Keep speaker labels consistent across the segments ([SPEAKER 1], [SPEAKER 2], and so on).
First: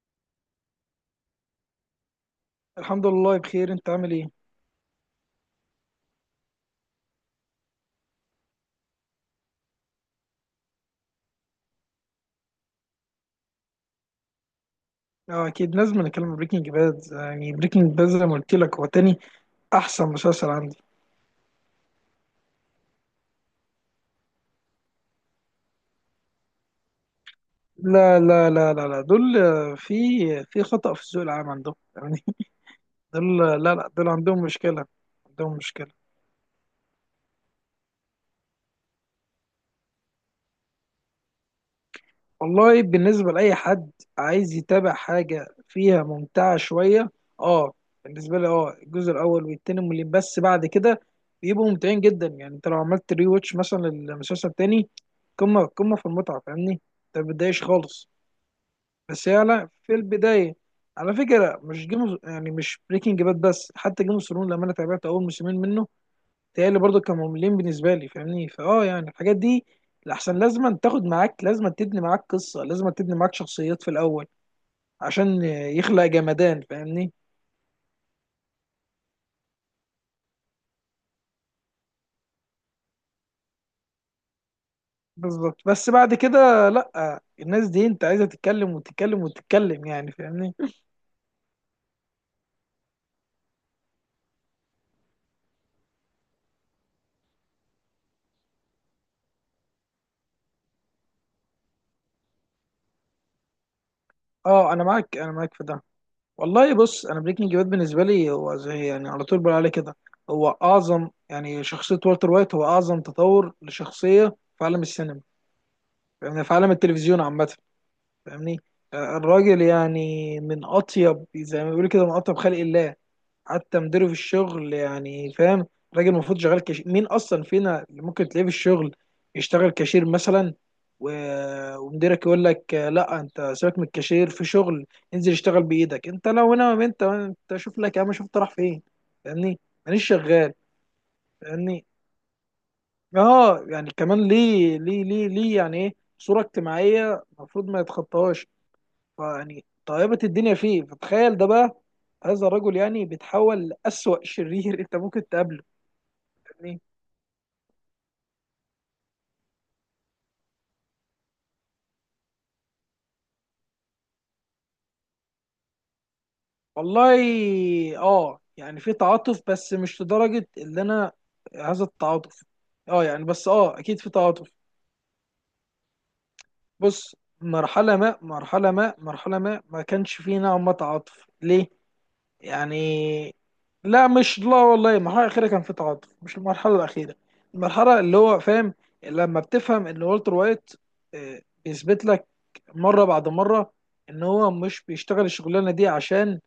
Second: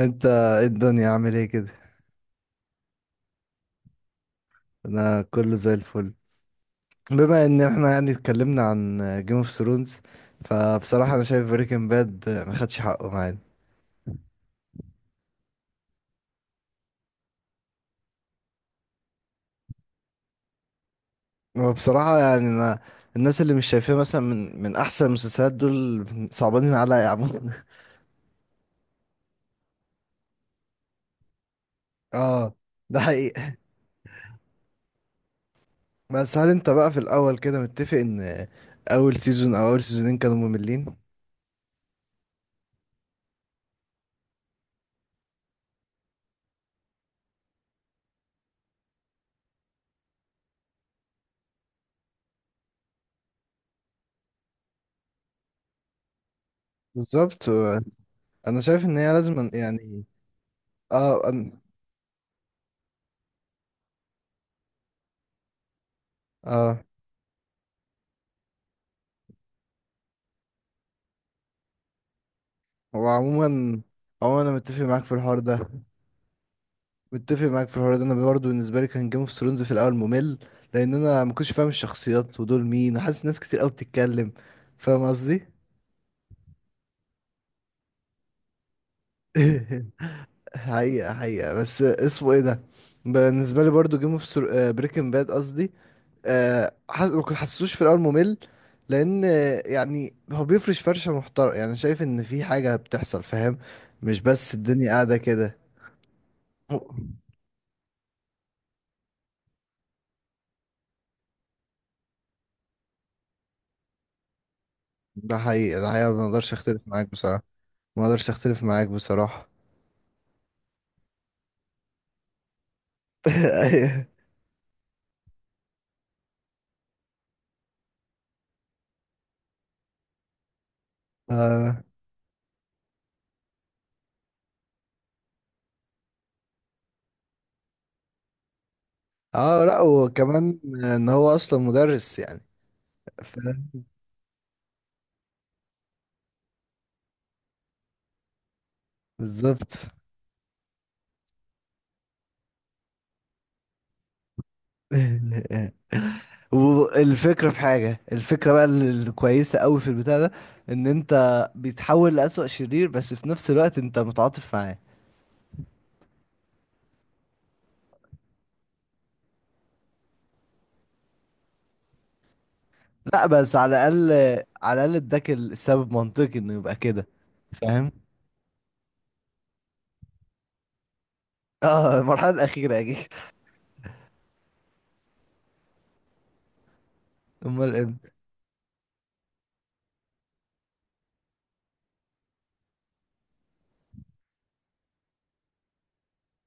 [SPEAKER 1] انت، ايه الدنيا، عامل ايه كده؟
[SPEAKER 2] الحمد لله، بخير. انت عامل ايه؟
[SPEAKER 1] انا كله زي الفل. بما ان احنا يعني اتكلمنا عن جيم اوف ثرونز، فبصراحه انا شايف بريكنج باد ما خدش حقه معانا.
[SPEAKER 2] اه، اكيد لازم نتكلم بريكنج باد. يعني بريكنج باد زي ما قلت لك هو تاني احسن مسلسل عندي.
[SPEAKER 1] هو بصراحه يعني انا، الناس اللي مش شايفاه مثلا من احسن المسلسلات دول، صعبانين عليا يا عم
[SPEAKER 2] لا لا لا لا لا، دول في خطأ في الذوق العام عندهم يعني.
[SPEAKER 1] اه، ده حقيقي.
[SPEAKER 2] دول، لا لا، دول عندهم مشكلة، عندهم مشكلة.
[SPEAKER 1] بس هل انت بقى في الاول كده متفق ان اول سيزون او اول سيزونين كانوا مملين؟
[SPEAKER 2] والله بالنسبة لأي حد عايز يتابع حاجة فيها ممتعة شوية، اه بالنسبة لي الجزء الأول والتاني مملين، بس بعد كده بيبقوا ممتعين جدا. يعني انت لو عملت ري واتش مثلا للمسلسل التاني، قمة قمة في المتعة، فاهمني؟ انت
[SPEAKER 1] بالظبط.
[SPEAKER 2] مبتضايقش خالص.
[SPEAKER 1] انا شايف ان هي
[SPEAKER 2] بس هي،
[SPEAKER 1] لازم
[SPEAKER 2] لا، في
[SPEAKER 1] يعني.
[SPEAKER 2] البداية، على
[SPEAKER 1] اه،
[SPEAKER 2] فكرة مش جيم، يعني مش بريكنج باد، بس حتى جيم اوف ثرونز لما انا تابعت أول موسمين منه، تهيألي
[SPEAKER 1] اه،
[SPEAKER 2] برضو كانوا مملين بالنسبة لي. فاهمني؟ يعني الحاجات دي لأحسن لازم تاخد معاك، لازم تبني معاك قصة، لازم
[SPEAKER 1] هو
[SPEAKER 2] تبني معاك
[SPEAKER 1] عموما،
[SPEAKER 2] شخصيات في الأول
[SPEAKER 1] هو انا متفق معاك في الحوار
[SPEAKER 2] عشان
[SPEAKER 1] ده.
[SPEAKER 2] يخلق جمدان. فاهمني.
[SPEAKER 1] متفق معاك في الحوار ده، انا برضه بالنسبه لي كان جيم اوف ثرونز في الاول ممل، لان انا ما كنتش فاهم الشخصيات ودول مين، وحاسس ناس كتير قوي بتتكلم. فاهم قصدي؟
[SPEAKER 2] بالظبط. بس بعد كده لأ، الناس دي أنت عايزة تتكلم وتتكلم وتتكلم، يعني فاهمني.
[SPEAKER 1] حقيقه، حقيقه. بس اسمه ايه ده، بالنسبه لي برضه بريكنج باد قصدي. آه، حس... ما كنت- حسيتوش في الاول ممل، لان يعني هو بيفرش فرشه محترمه، يعني شايف ان في حاجه بتحصل، فاهم؟ مش بس
[SPEAKER 2] اه، أنا
[SPEAKER 1] الدنيا قاعده
[SPEAKER 2] معاك، أنا معاك
[SPEAKER 1] كده.
[SPEAKER 2] في ده. والله بص، أنا بريكنج باد بالنسبة لي هو زي، يعني على طول بقول عليه كده، هو أعظم يعني شخصية. والتر وايت هو أعظم تطور لشخصية في عالم السينما،
[SPEAKER 1] ده حقيقي، ده حقيقي، ما
[SPEAKER 2] يعني
[SPEAKER 1] اقدرش
[SPEAKER 2] في عالم
[SPEAKER 1] اختلف معاك
[SPEAKER 2] التلفزيون
[SPEAKER 1] بصراحة.
[SPEAKER 2] عامة.
[SPEAKER 1] ما اقدرش
[SPEAKER 2] فاهمني.
[SPEAKER 1] اختلف معاك بصراحة.
[SPEAKER 2] الراجل يعني من اطيب، زي ما بيقولوا كده، من اطيب خلق الله. حتى
[SPEAKER 1] ايوه.
[SPEAKER 2] مديره في الشغل، يعني فاهم، راجل المفروض شغال كاشير. مين اصلا فينا اللي ممكن تلاقيه في الشغل يشتغل كاشير مثلا؟
[SPEAKER 1] اه.
[SPEAKER 2] ومديرك يقول لك لا انت سيبك من الكاشير، في شغل انزل اشتغل بايدك انت. لو هنا، ما انت شوف لك يا عم، شوف انت رايح فين. فاهمني.
[SPEAKER 1] اه، لا،
[SPEAKER 2] مانيش شغال.
[SPEAKER 1] وكمان ان هو اصلا
[SPEAKER 2] فاهمني.
[SPEAKER 1] مدرس يعني.
[SPEAKER 2] اه
[SPEAKER 1] فاهم.
[SPEAKER 2] يعني كمان، ليه ليه ليه ليه؟ يعني ايه؟ صورة اجتماعية المفروض ما يتخطاهاش. فيعني
[SPEAKER 1] بالظبط.
[SPEAKER 2] طيبت الدنيا فيه، فتخيل ده بقى، هذا الرجل يعني بيتحول لأسوأ شرير. انت ممكن تقابله. يعني
[SPEAKER 1] والفكرة، في حاجة، الفكرة بقى الكويسة قوي في البتاع ده، ان انت بيتحول لأسوأ شرير، بس في نفس الوقت انت متعاطف معاه.
[SPEAKER 2] والله، اه يعني في تعاطف، بس مش لدرجة اللي انا، هذا التعاطف، اه يعني
[SPEAKER 1] لا،
[SPEAKER 2] بس،
[SPEAKER 1] بس
[SPEAKER 2] اه
[SPEAKER 1] على
[SPEAKER 2] اكيد
[SPEAKER 1] الاقل،
[SPEAKER 2] في تعاطف.
[SPEAKER 1] على الاقل اداك السبب منطقي انه يبقى كده.
[SPEAKER 2] بص،
[SPEAKER 1] فاهم.
[SPEAKER 2] مرحلة ما ما كانش فيه نوع ما تعاطف ليه؟
[SPEAKER 1] اه، المرحلة الأخيرة اكيد.
[SPEAKER 2] يعني لا مش، لا والله، المرحلة الأخيرة كان في تعاطف، مش المرحلة الأخيرة.
[SPEAKER 1] امال ايه.
[SPEAKER 2] المرحلة اللي هو فاهم، لما بتفهم إن والتر وايت بيثبت لك مرة بعد مرة إن هو مش بيشتغل الشغلانة دي عشان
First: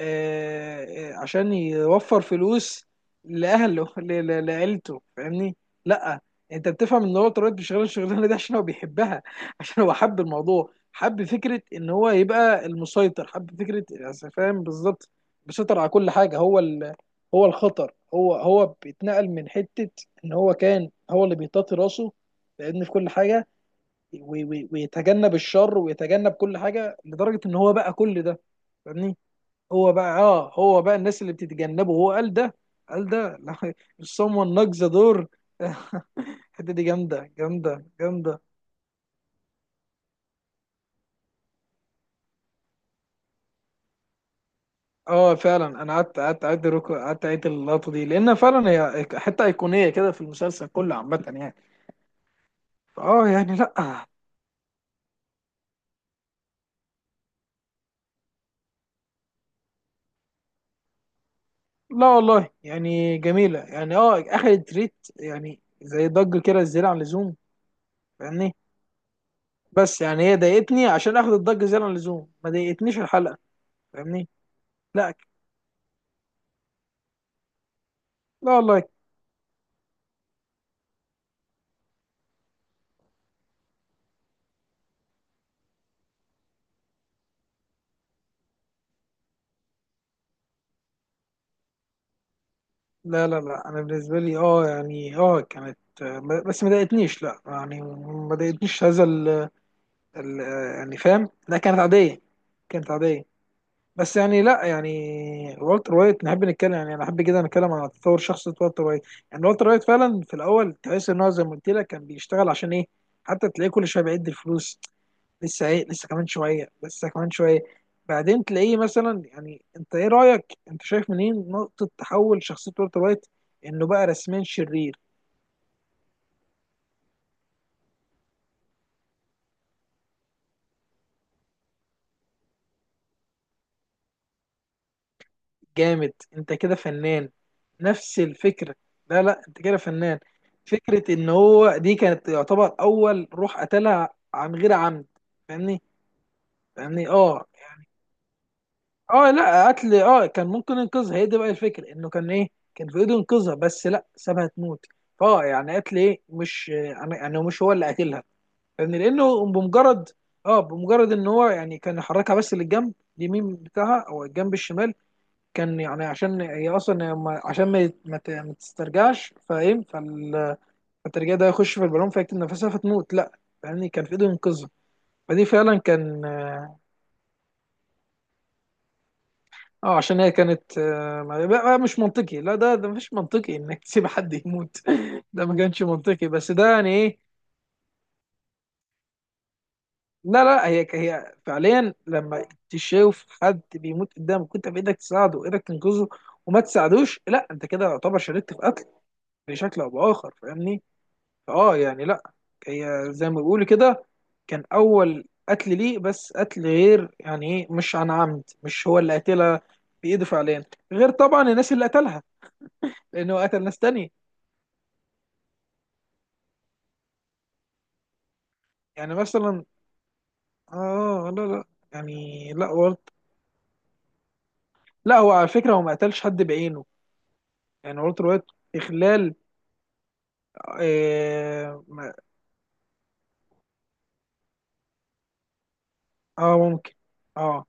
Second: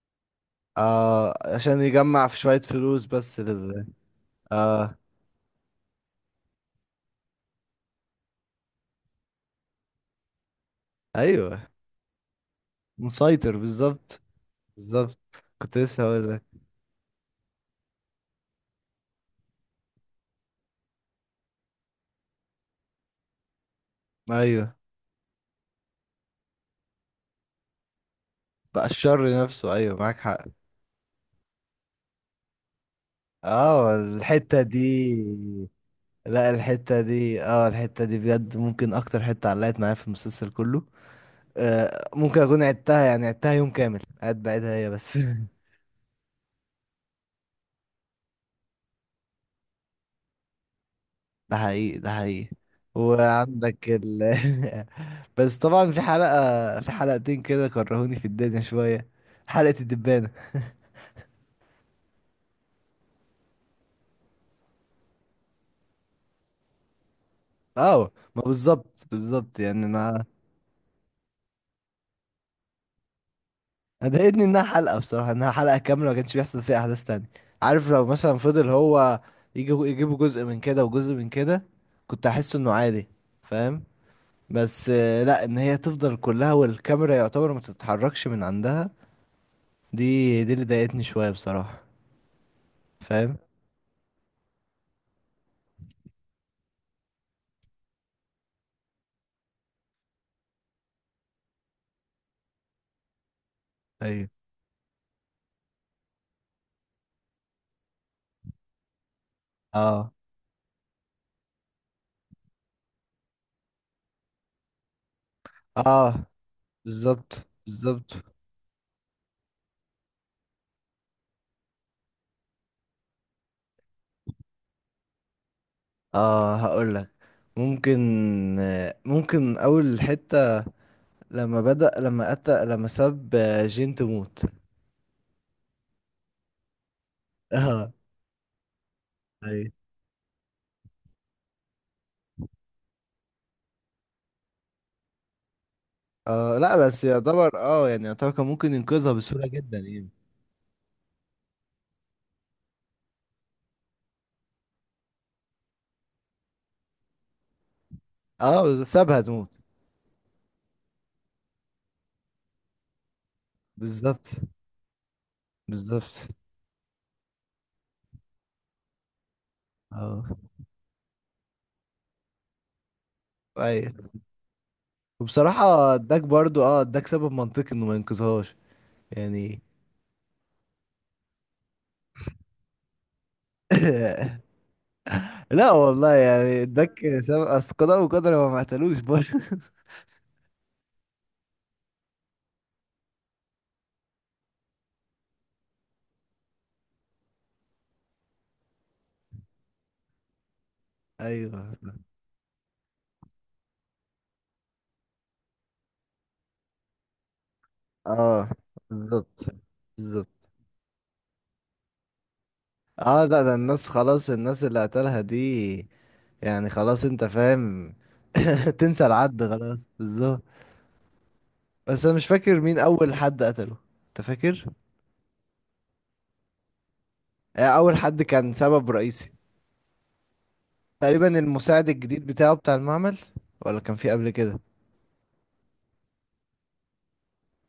[SPEAKER 2] آه، آه،
[SPEAKER 1] اه،
[SPEAKER 2] عشان
[SPEAKER 1] عشان
[SPEAKER 2] يوفر
[SPEAKER 1] يجمع في شوية
[SPEAKER 2] فلوس
[SPEAKER 1] فلوس بس لل.
[SPEAKER 2] لأهله،
[SPEAKER 1] اه.
[SPEAKER 2] لعيلته. فاهمني؟ لأ، أنت بتفهم إن هو اتربط بشغل الشغلانة دي عشان هو بيحبها. عشان هو حب الموضوع، حب
[SPEAKER 1] ايوه،
[SPEAKER 2] فكرة إن هو يبقى المسيطر،
[SPEAKER 1] مسيطر
[SPEAKER 2] حب فكرة.
[SPEAKER 1] بالظبط.
[SPEAKER 2] أصل فاهم بالظبط.
[SPEAKER 1] بالظبط. كنت
[SPEAKER 2] بيسيطر على
[SPEAKER 1] لسه
[SPEAKER 2] كل
[SPEAKER 1] هقول
[SPEAKER 2] حاجة.
[SPEAKER 1] لك.
[SPEAKER 2] هو الخطر، هو بيتنقل من حتة. إن هو كان هو اللي بيطاطي راسه لأن في كل حاجة،
[SPEAKER 1] ايوه،
[SPEAKER 2] ويتجنب الشر ويتجنب كل حاجة، لدرجة إن هو بقى كل ده.
[SPEAKER 1] بقى
[SPEAKER 2] فاهمني؟
[SPEAKER 1] الشر نفسه. ايوه، معاك حق.
[SPEAKER 2] هو بقى الناس اللي بتتجنبه، هو قال ده، قال ده.
[SPEAKER 1] اه،
[SPEAKER 2] someone
[SPEAKER 1] الحتة
[SPEAKER 2] knocks
[SPEAKER 1] دي.
[SPEAKER 2] the door.
[SPEAKER 1] لا،
[SPEAKER 2] الحته دي
[SPEAKER 1] الحتة
[SPEAKER 2] جامده
[SPEAKER 1] دي،
[SPEAKER 2] جامده
[SPEAKER 1] الحتة دي
[SPEAKER 2] جامده.
[SPEAKER 1] بجد ممكن اكتر حتة علقت معايا في المسلسل كله. آه، ممكن اكون عدتها، يعني عدتها يوم كامل قاعد بعيدها هي بس.
[SPEAKER 2] اه فعلا انا قعدت اعيد اللقطه دي، لان فعلا هي حته ايقونيه كده في المسلسل كله عامه يعني.
[SPEAKER 1] ده حقيقي، ده حقيقي.
[SPEAKER 2] اه يعني لا،
[SPEAKER 1] وعندك ال. بس طبعا، في حلقتين كده كرهوني في الدنيا شوية. حلقة الدبانة.
[SPEAKER 2] لا والله، يعني جميله يعني، اه اخدت ريت، يعني زي ضجه كده زياده عن اللزوم.
[SPEAKER 1] اه. ما
[SPEAKER 2] فاهمني.
[SPEAKER 1] بالظبط، بالظبط، يعني
[SPEAKER 2] بس
[SPEAKER 1] انا،
[SPEAKER 2] يعني هي ضايقتني عشان اخد الضجه زياده عن اللزوم، ما ضايقتنيش الحلقه.
[SPEAKER 1] أنا
[SPEAKER 2] فاهمني.
[SPEAKER 1] ضايقتني انها حلقة
[SPEAKER 2] لا
[SPEAKER 1] بصراحة، انها حلقة كاملة ما كانش بيحصل فيها احداث تانية. عارف، لو مثلا
[SPEAKER 2] لا
[SPEAKER 1] فضل
[SPEAKER 2] والله،
[SPEAKER 1] هو يجي يجيبوا جزء من كده وجزء من كده، كنت احس انه عادي. فاهم. بس لا، ان هي تفضل كلها والكاميرا يعتبر ما تتحركش من عندها، دي اللي ضايقتني شوية بصراحة.
[SPEAKER 2] لا
[SPEAKER 1] فاهم.
[SPEAKER 2] لا لا، انا بالنسبه لي اه يعني اه كانت، بس ما ضايقتنيش، لا يعني ما ضايقتنيش هذا ال، يعني فاهم، لا كانت عاديه، كانت عاديه. بس
[SPEAKER 1] ايوه.
[SPEAKER 2] يعني لا، يعني والتر وايت نحب نتكلم، يعني انا احب كده نتكلم عن تطور شخصيه والتر وايت. يعني والتر وايت
[SPEAKER 1] اه،
[SPEAKER 2] فعلا في الاول تحس ان هو زي ما قلت لك كان بيشتغل عشان ايه. حتى تلاقيه كل شويه بيعد الفلوس، لسه ايه، لسه
[SPEAKER 1] اه،
[SPEAKER 2] كمان شويه، لسه كمان
[SPEAKER 1] بالظبط،
[SPEAKER 2] شويه.
[SPEAKER 1] بالظبط.
[SPEAKER 2] بعدين تلاقيه مثلا. يعني انت ايه رايك، انت شايف منين نقطه تحول شخصيه والتر وايت انه بقى رسميا شرير؟
[SPEAKER 1] اه، هقول لك. ممكن ممكن اول حتة لما بدأ لما أتى لما ساب جين تموت.
[SPEAKER 2] جامد! انت كده فنان.
[SPEAKER 1] اه.
[SPEAKER 2] نفس الفكرة. لا لا، انت
[SPEAKER 1] اي.
[SPEAKER 2] كده فنان. فكرة ان هو دي كانت يعتبر اول روح قتلها، عن غير عمد. فاهمني.
[SPEAKER 1] اه، لا بس
[SPEAKER 2] فاهمني اه
[SPEAKER 1] يعتبر، اه
[SPEAKER 2] يعني،
[SPEAKER 1] يعني يعتبر كان ممكن ينقذها
[SPEAKER 2] اه
[SPEAKER 1] بسهولة
[SPEAKER 2] لا
[SPEAKER 1] جدا
[SPEAKER 2] قتل،
[SPEAKER 1] يعني.
[SPEAKER 2] اه كان ممكن ينقذها. هي دي بقى الفكرة، انه كان ايه؟ كان في ايده ينقذها، بس لا سابها تموت. يعني قتل ايه، مش يعني مش هو اللي قتلها.
[SPEAKER 1] اه، بس
[SPEAKER 2] فاهمني.
[SPEAKER 1] سابها
[SPEAKER 2] لانه
[SPEAKER 1] تموت.
[SPEAKER 2] بمجرد، اه بمجرد ان هو يعني كان يحركها بس للجنب، اليمين بتاعها او
[SPEAKER 1] بالظبط،
[SPEAKER 2] الجنب الشمال. كان يعني
[SPEAKER 1] بالظبط.
[SPEAKER 2] عشان هي اصلا ما- عشان ما يت- ما ت- ما تسترجعش، فاهم،
[SPEAKER 1] اه.
[SPEAKER 2] فالترجيع ده يخش في البالون فيكتم نفسها فتموت، لا. يعني
[SPEAKER 1] اي.
[SPEAKER 2] كان في ايده ينقذها. فدي فعلا
[SPEAKER 1] وبصراحة اداك
[SPEAKER 2] كان،
[SPEAKER 1] برضو، اداك سبب منطقي انه ما ينقذهاش يعني.
[SPEAKER 2] عشان هي كانت، بقى مش منطقي. لا، ده مش منطقي انك تسيب حد يموت. ده ما
[SPEAKER 1] لا
[SPEAKER 2] كانش
[SPEAKER 1] والله،
[SPEAKER 2] منطقي، بس
[SPEAKER 1] يعني
[SPEAKER 2] ده يعني
[SPEAKER 1] اداك
[SPEAKER 2] ايه.
[SPEAKER 1] سبب، اصل قضاء وقدر، هو ما قتلوش برضه.
[SPEAKER 2] لا لا، هي فعليا لما تشوف حد بيموت قدامك كنت بايدك تساعده وايدك تنقذه، وما تساعدوش، لا انت كده يعتبر شاركت في قتل بشكل او باخر. فاهمني.
[SPEAKER 1] ايوه.
[SPEAKER 2] اه يعني لا، هي زي ما بيقولوا كده، كان اول قتل ليه، بس قتل غير يعني ايه، مش عن
[SPEAKER 1] اه،
[SPEAKER 2] عمد، مش هو اللي
[SPEAKER 1] بالظبط،
[SPEAKER 2] قتلها بايده
[SPEAKER 1] بالظبط.
[SPEAKER 2] فعليا. غير طبعا الناس اللي قتلها،
[SPEAKER 1] اه، لا،
[SPEAKER 2] لانه
[SPEAKER 1] ده
[SPEAKER 2] قتل ناس
[SPEAKER 1] الناس،
[SPEAKER 2] تانية.
[SPEAKER 1] خلاص الناس اللي قتلها دي يعني، خلاص انت فاهم. تنسى
[SPEAKER 2] يعني
[SPEAKER 1] العد
[SPEAKER 2] مثلا،
[SPEAKER 1] خلاص. بالظبط.
[SPEAKER 2] اه لا لا،
[SPEAKER 1] بس انا مش
[SPEAKER 2] يعني
[SPEAKER 1] فاكر
[SPEAKER 2] لا،
[SPEAKER 1] مين اول حد قتله. انت فاكر؟
[SPEAKER 2] لا هو على فكره هو ما قتلش حد بعينه.
[SPEAKER 1] آه، اول
[SPEAKER 2] يعني
[SPEAKER 1] حد
[SPEAKER 2] والتر وايت
[SPEAKER 1] كان
[SPEAKER 2] في
[SPEAKER 1] سبب رئيسي
[SPEAKER 2] خلال
[SPEAKER 1] تقريبا،
[SPEAKER 2] اه,
[SPEAKER 1] المساعد
[SPEAKER 2] ما-
[SPEAKER 1] الجديد بتاعه، بتاع المعمل. ولا كان في قبل كده
[SPEAKER 2] ممكن، اه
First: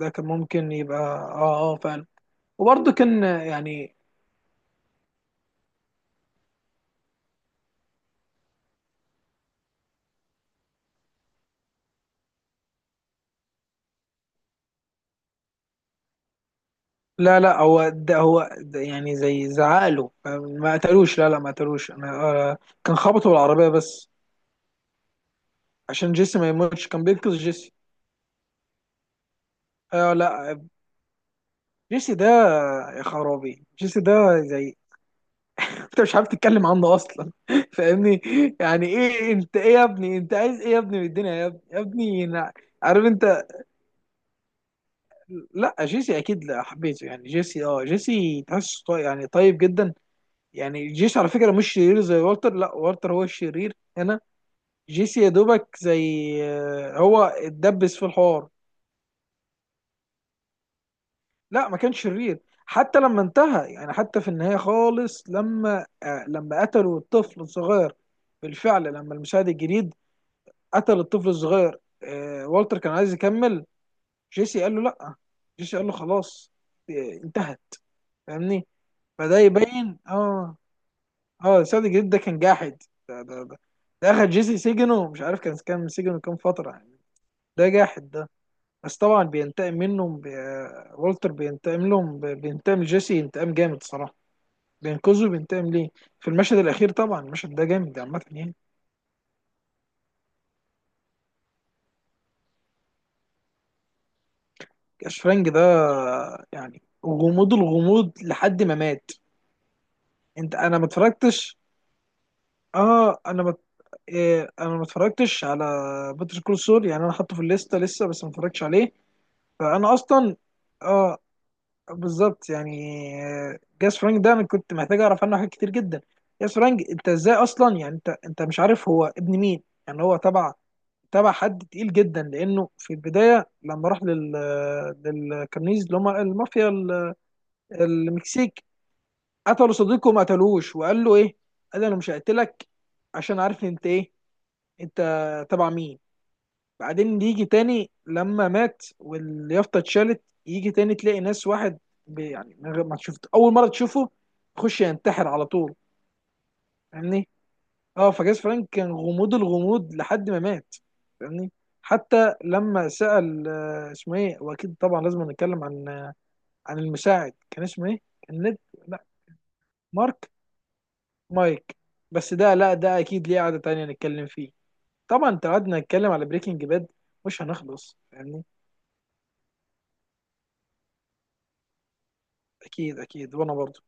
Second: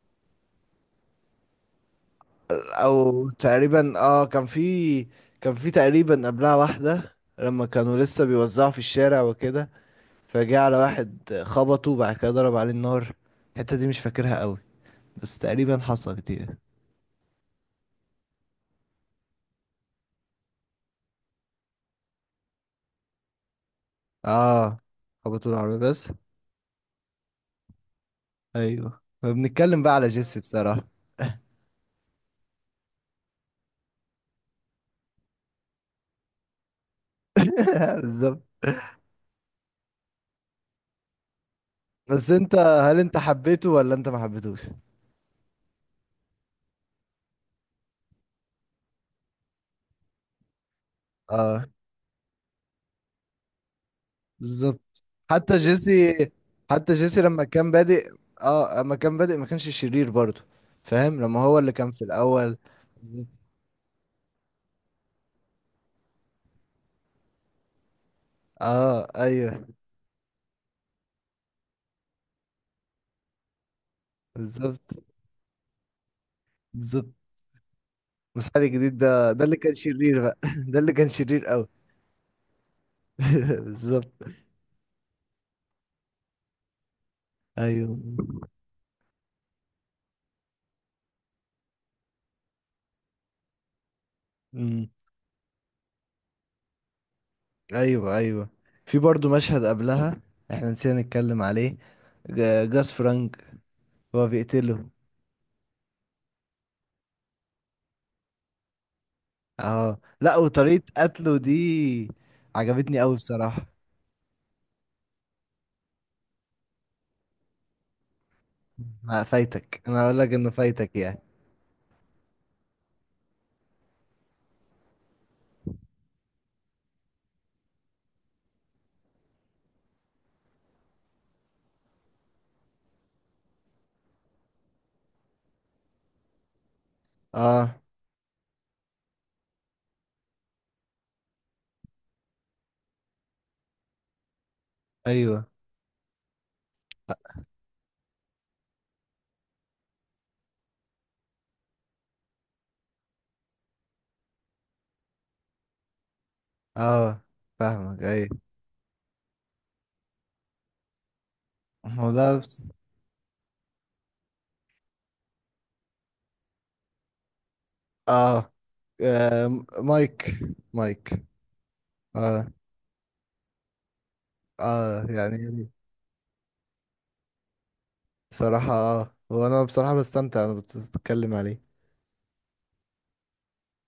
[SPEAKER 2] ده كان ممكن يبقى، فعلا. وبرضه كان
[SPEAKER 1] او
[SPEAKER 2] يعني،
[SPEAKER 1] تقريبا؟ اه، كان في تقريبا قبلها واحدة لما كانوا لسه بيوزعوا في الشارع وكده، فجاء على واحد خبطه، وبعد كده ضرب عليه النار. الحتة دي مش فاكرها قوي، بس تقريبا حصلت دي.
[SPEAKER 2] لا لا، هو ده، هو ده، يعني زي زعقله ما قتلوش، لا لا ما قتلوش. انا كان خبطه بالعربيه بس.
[SPEAKER 1] اه، خبطوا العربية بس.
[SPEAKER 2] عشان جيسي ما يموتش، كان بينقذ جيسي.
[SPEAKER 1] ايوه، فبنتكلم بقى على
[SPEAKER 2] آه
[SPEAKER 1] جيسي
[SPEAKER 2] لا،
[SPEAKER 1] بصراحة.
[SPEAKER 2] جيسي ده، يا خرابي جيسي ده، زي انت مش عارف تتكلم عنه اصلا. فاهمني.
[SPEAKER 1] بالظبط.
[SPEAKER 2] يعني ايه انت، ايه يا ابني، انت عايز ايه يا ابني من الدنيا، يا ابني، يا
[SPEAKER 1] بس
[SPEAKER 2] ابني،
[SPEAKER 1] انت، هل
[SPEAKER 2] عارف
[SPEAKER 1] انت
[SPEAKER 2] انت؟
[SPEAKER 1] حبيته ولا انت ما حبيتوش؟
[SPEAKER 2] لا جيسي اكيد لا حبيته. يعني جيسي تحس يعني طيب جدا. يعني جيسي على فكره
[SPEAKER 1] اه،
[SPEAKER 2] مش شرير زي والتر، لا والتر هو الشرير هنا.
[SPEAKER 1] بالظبط.
[SPEAKER 2] جيسي يا
[SPEAKER 1] حتى
[SPEAKER 2] دوبك،
[SPEAKER 1] جيسي،
[SPEAKER 2] زي
[SPEAKER 1] حتى جيسي
[SPEAKER 2] هو
[SPEAKER 1] لما كان
[SPEAKER 2] اتدبس في
[SPEAKER 1] بادئ،
[SPEAKER 2] الحوار.
[SPEAKER 1] اه لما كان بادئ ما كانش شرير برضه. فاهم لما هو
[SPEAKER 2] لا
[SPEAKER 1] اللي
[SPEAKER 2] ما
[SPEAKER 1] كان
[SPEAKER 2] كانش
[SPEAKER 1] في
[SPEAKER 2] شرير.
[SPEAKER 1] الاول.
[SPEAKER 2] حتى لما انتهى، يعني حتى في النهاية خالص، لما قتلوا الطفل الصغير. بالفعل
[SPEAKER 1] اه.
[SPEAKER 2] لما المساعد
[SPEAKER 1] ايوه.
[SPEAKER 2] الجديد قتل الطفل الصغير، والتر كان عايز يكمل. جيسي قال له
[SPEAKER 1] بالظبط،
[SPEAKER 2] لا. جيسي قال له خلاص،
[SPEAKER 1] بالظبط.
[SPEAKER 2] آه انتهت.
[SPEAKER 1] المساعد
[SPEAKER 2] فاهمني.
[SPEAKER 1] الجديد ده،
[SPEAKER 2] فده
[SPEAKER 1] ده اللي كان
[SPEAKER 2] يبين
[SPEAKER 1] شرير بقى ده اللي كان شرير
[SPEAKER 2] اه
[SPEAKER 1] قوي.
[SPEAKER 2] المساعد الجديد ده كان جاحد. ده ده ده,
[SPEAKER 1] بالظبط.
[SPEAKER 2] ده اخد جيسي سجنه، مش عارف كان سجنه كام فترة يعني. ده
[SPEAKER 1] ايوه.
[SPEAKER 2] جاحد ده. بس طبعا والتر بينتقم لجيسي انتقام جامد صراحة.
[SPEAKER 1] امم.
[SPEAKER 2] بينقذه، بينتقم ليه في المشهد الأخير. طبعا المشهد ده جامد
[SPEAKER 1] ايوه،
[SPEAKER 2] عامة
[SPEAKER 1] ايوه،
[SPEAKER 2] يعني.
[SPEAKER 1] في برضه مشهد قبلها احنا نسينا نتكلم عليه، جاس فرانك هو بيقتله.
[SPEAKER 2] أشفرنج ده يعني غموض الغموض لحد ما مات.
[SPEAKER 1] اه، لا،
[SPEAKER 2] انت انا
[SPEAKER 1] وطريقة
[SPEAKER 2] ما
[SPEAKER 1] قتله دي
[SPEAKER 2] اتفرجتش،
[SPEAKER 1] عجبتني قوي
[SPEAKER 2] اه انا ما
[SPEAKER 1] بصراحة.
[SPEAKER 2] إيه، انا ما اتفرجتش على باتر كول سول. يعني انا حاطه في الليسته لسه، بس ما اتفرجتش عليه.
[SPEAKER 1] لا، فايتك،
[SPEAKER 2] فانا
[SPEAKER 1] انا اقول لك
[SPEAKER 2] اصلا،
[SPEAKER 1] انه فايتك يعني.
[SPEAKER 2] اه بالظبط يعني. جاس فرانك ده انا كنت محتاج اعرف عنه حاجات كتير جدا. جاس فرانك، انت ازاي اصلا؟ يعني انت مش عارف هو ابن مين، يعني هو تبع حد تقيل جدا. لانه في البدايه لما راح لل، اللي هم المافيا
[SPEAKER 1] اه.
[SPEAKER 2] المكسيك، قتلوا صديقه وما قتلوش. وقال له ايه؟ قال له انا مش هقتلك، عشان عارف إن انت ايه، انت
[SPEAKER 1] ايوه.
[SPEAKER 2] تبع مين. بعدين يجي تاني لما مات واليافطه اتشالت، يجي تاني تلاقي ناس، واحد يعني من غير ما شفت، اول مره تشوفه يخش ينتحر على طول.
[SPEAKER 1] اه،
[SPEAKER 2] فاهمني.
[SPEAKER 1] فاهمك.
[SPEAKER 2] اه فجاز
[SPEAKER 1] ايوه،
[SPEAKER 2] فرانك كان غموض الغموض لحد ما مات. فاهمني.
[SPEAKER 1] هو
[SPEAKER 2] حتى
[SPEAKER 1] ده بس.
[SPEAKER 2] لما سأل اسمه ايه. واكيد طبعا لازم نتكلم عن المساعد، كان اسمه ايه؟ كان
[SPEAKER 1] اه،
[SPEAKER 2] ند، لا، مارك،
[SPEAKER 1] مايك. مايك.
[SPEAKER 2] مايك. بس
[SPEAKER 1] اه،
[SPEAKER 2] ده، لا ده اكيد ليه قعدة تانية نتكلم فيه.
[SPEAKER 1] اه،
[SPEAKER 2] طبعا انت
[SPEAKER 1] يعني
[SPEAKER 2] قعدنا نتكلم على بريكنج باد، مش هنخلص فاهمني.
[SPEAKER 1] بصراحة اه، هو انا بصراحة بستمتع انا بتتكلم عليه.
[SPEAKER 2] اكيد اكيد، وانا برضه.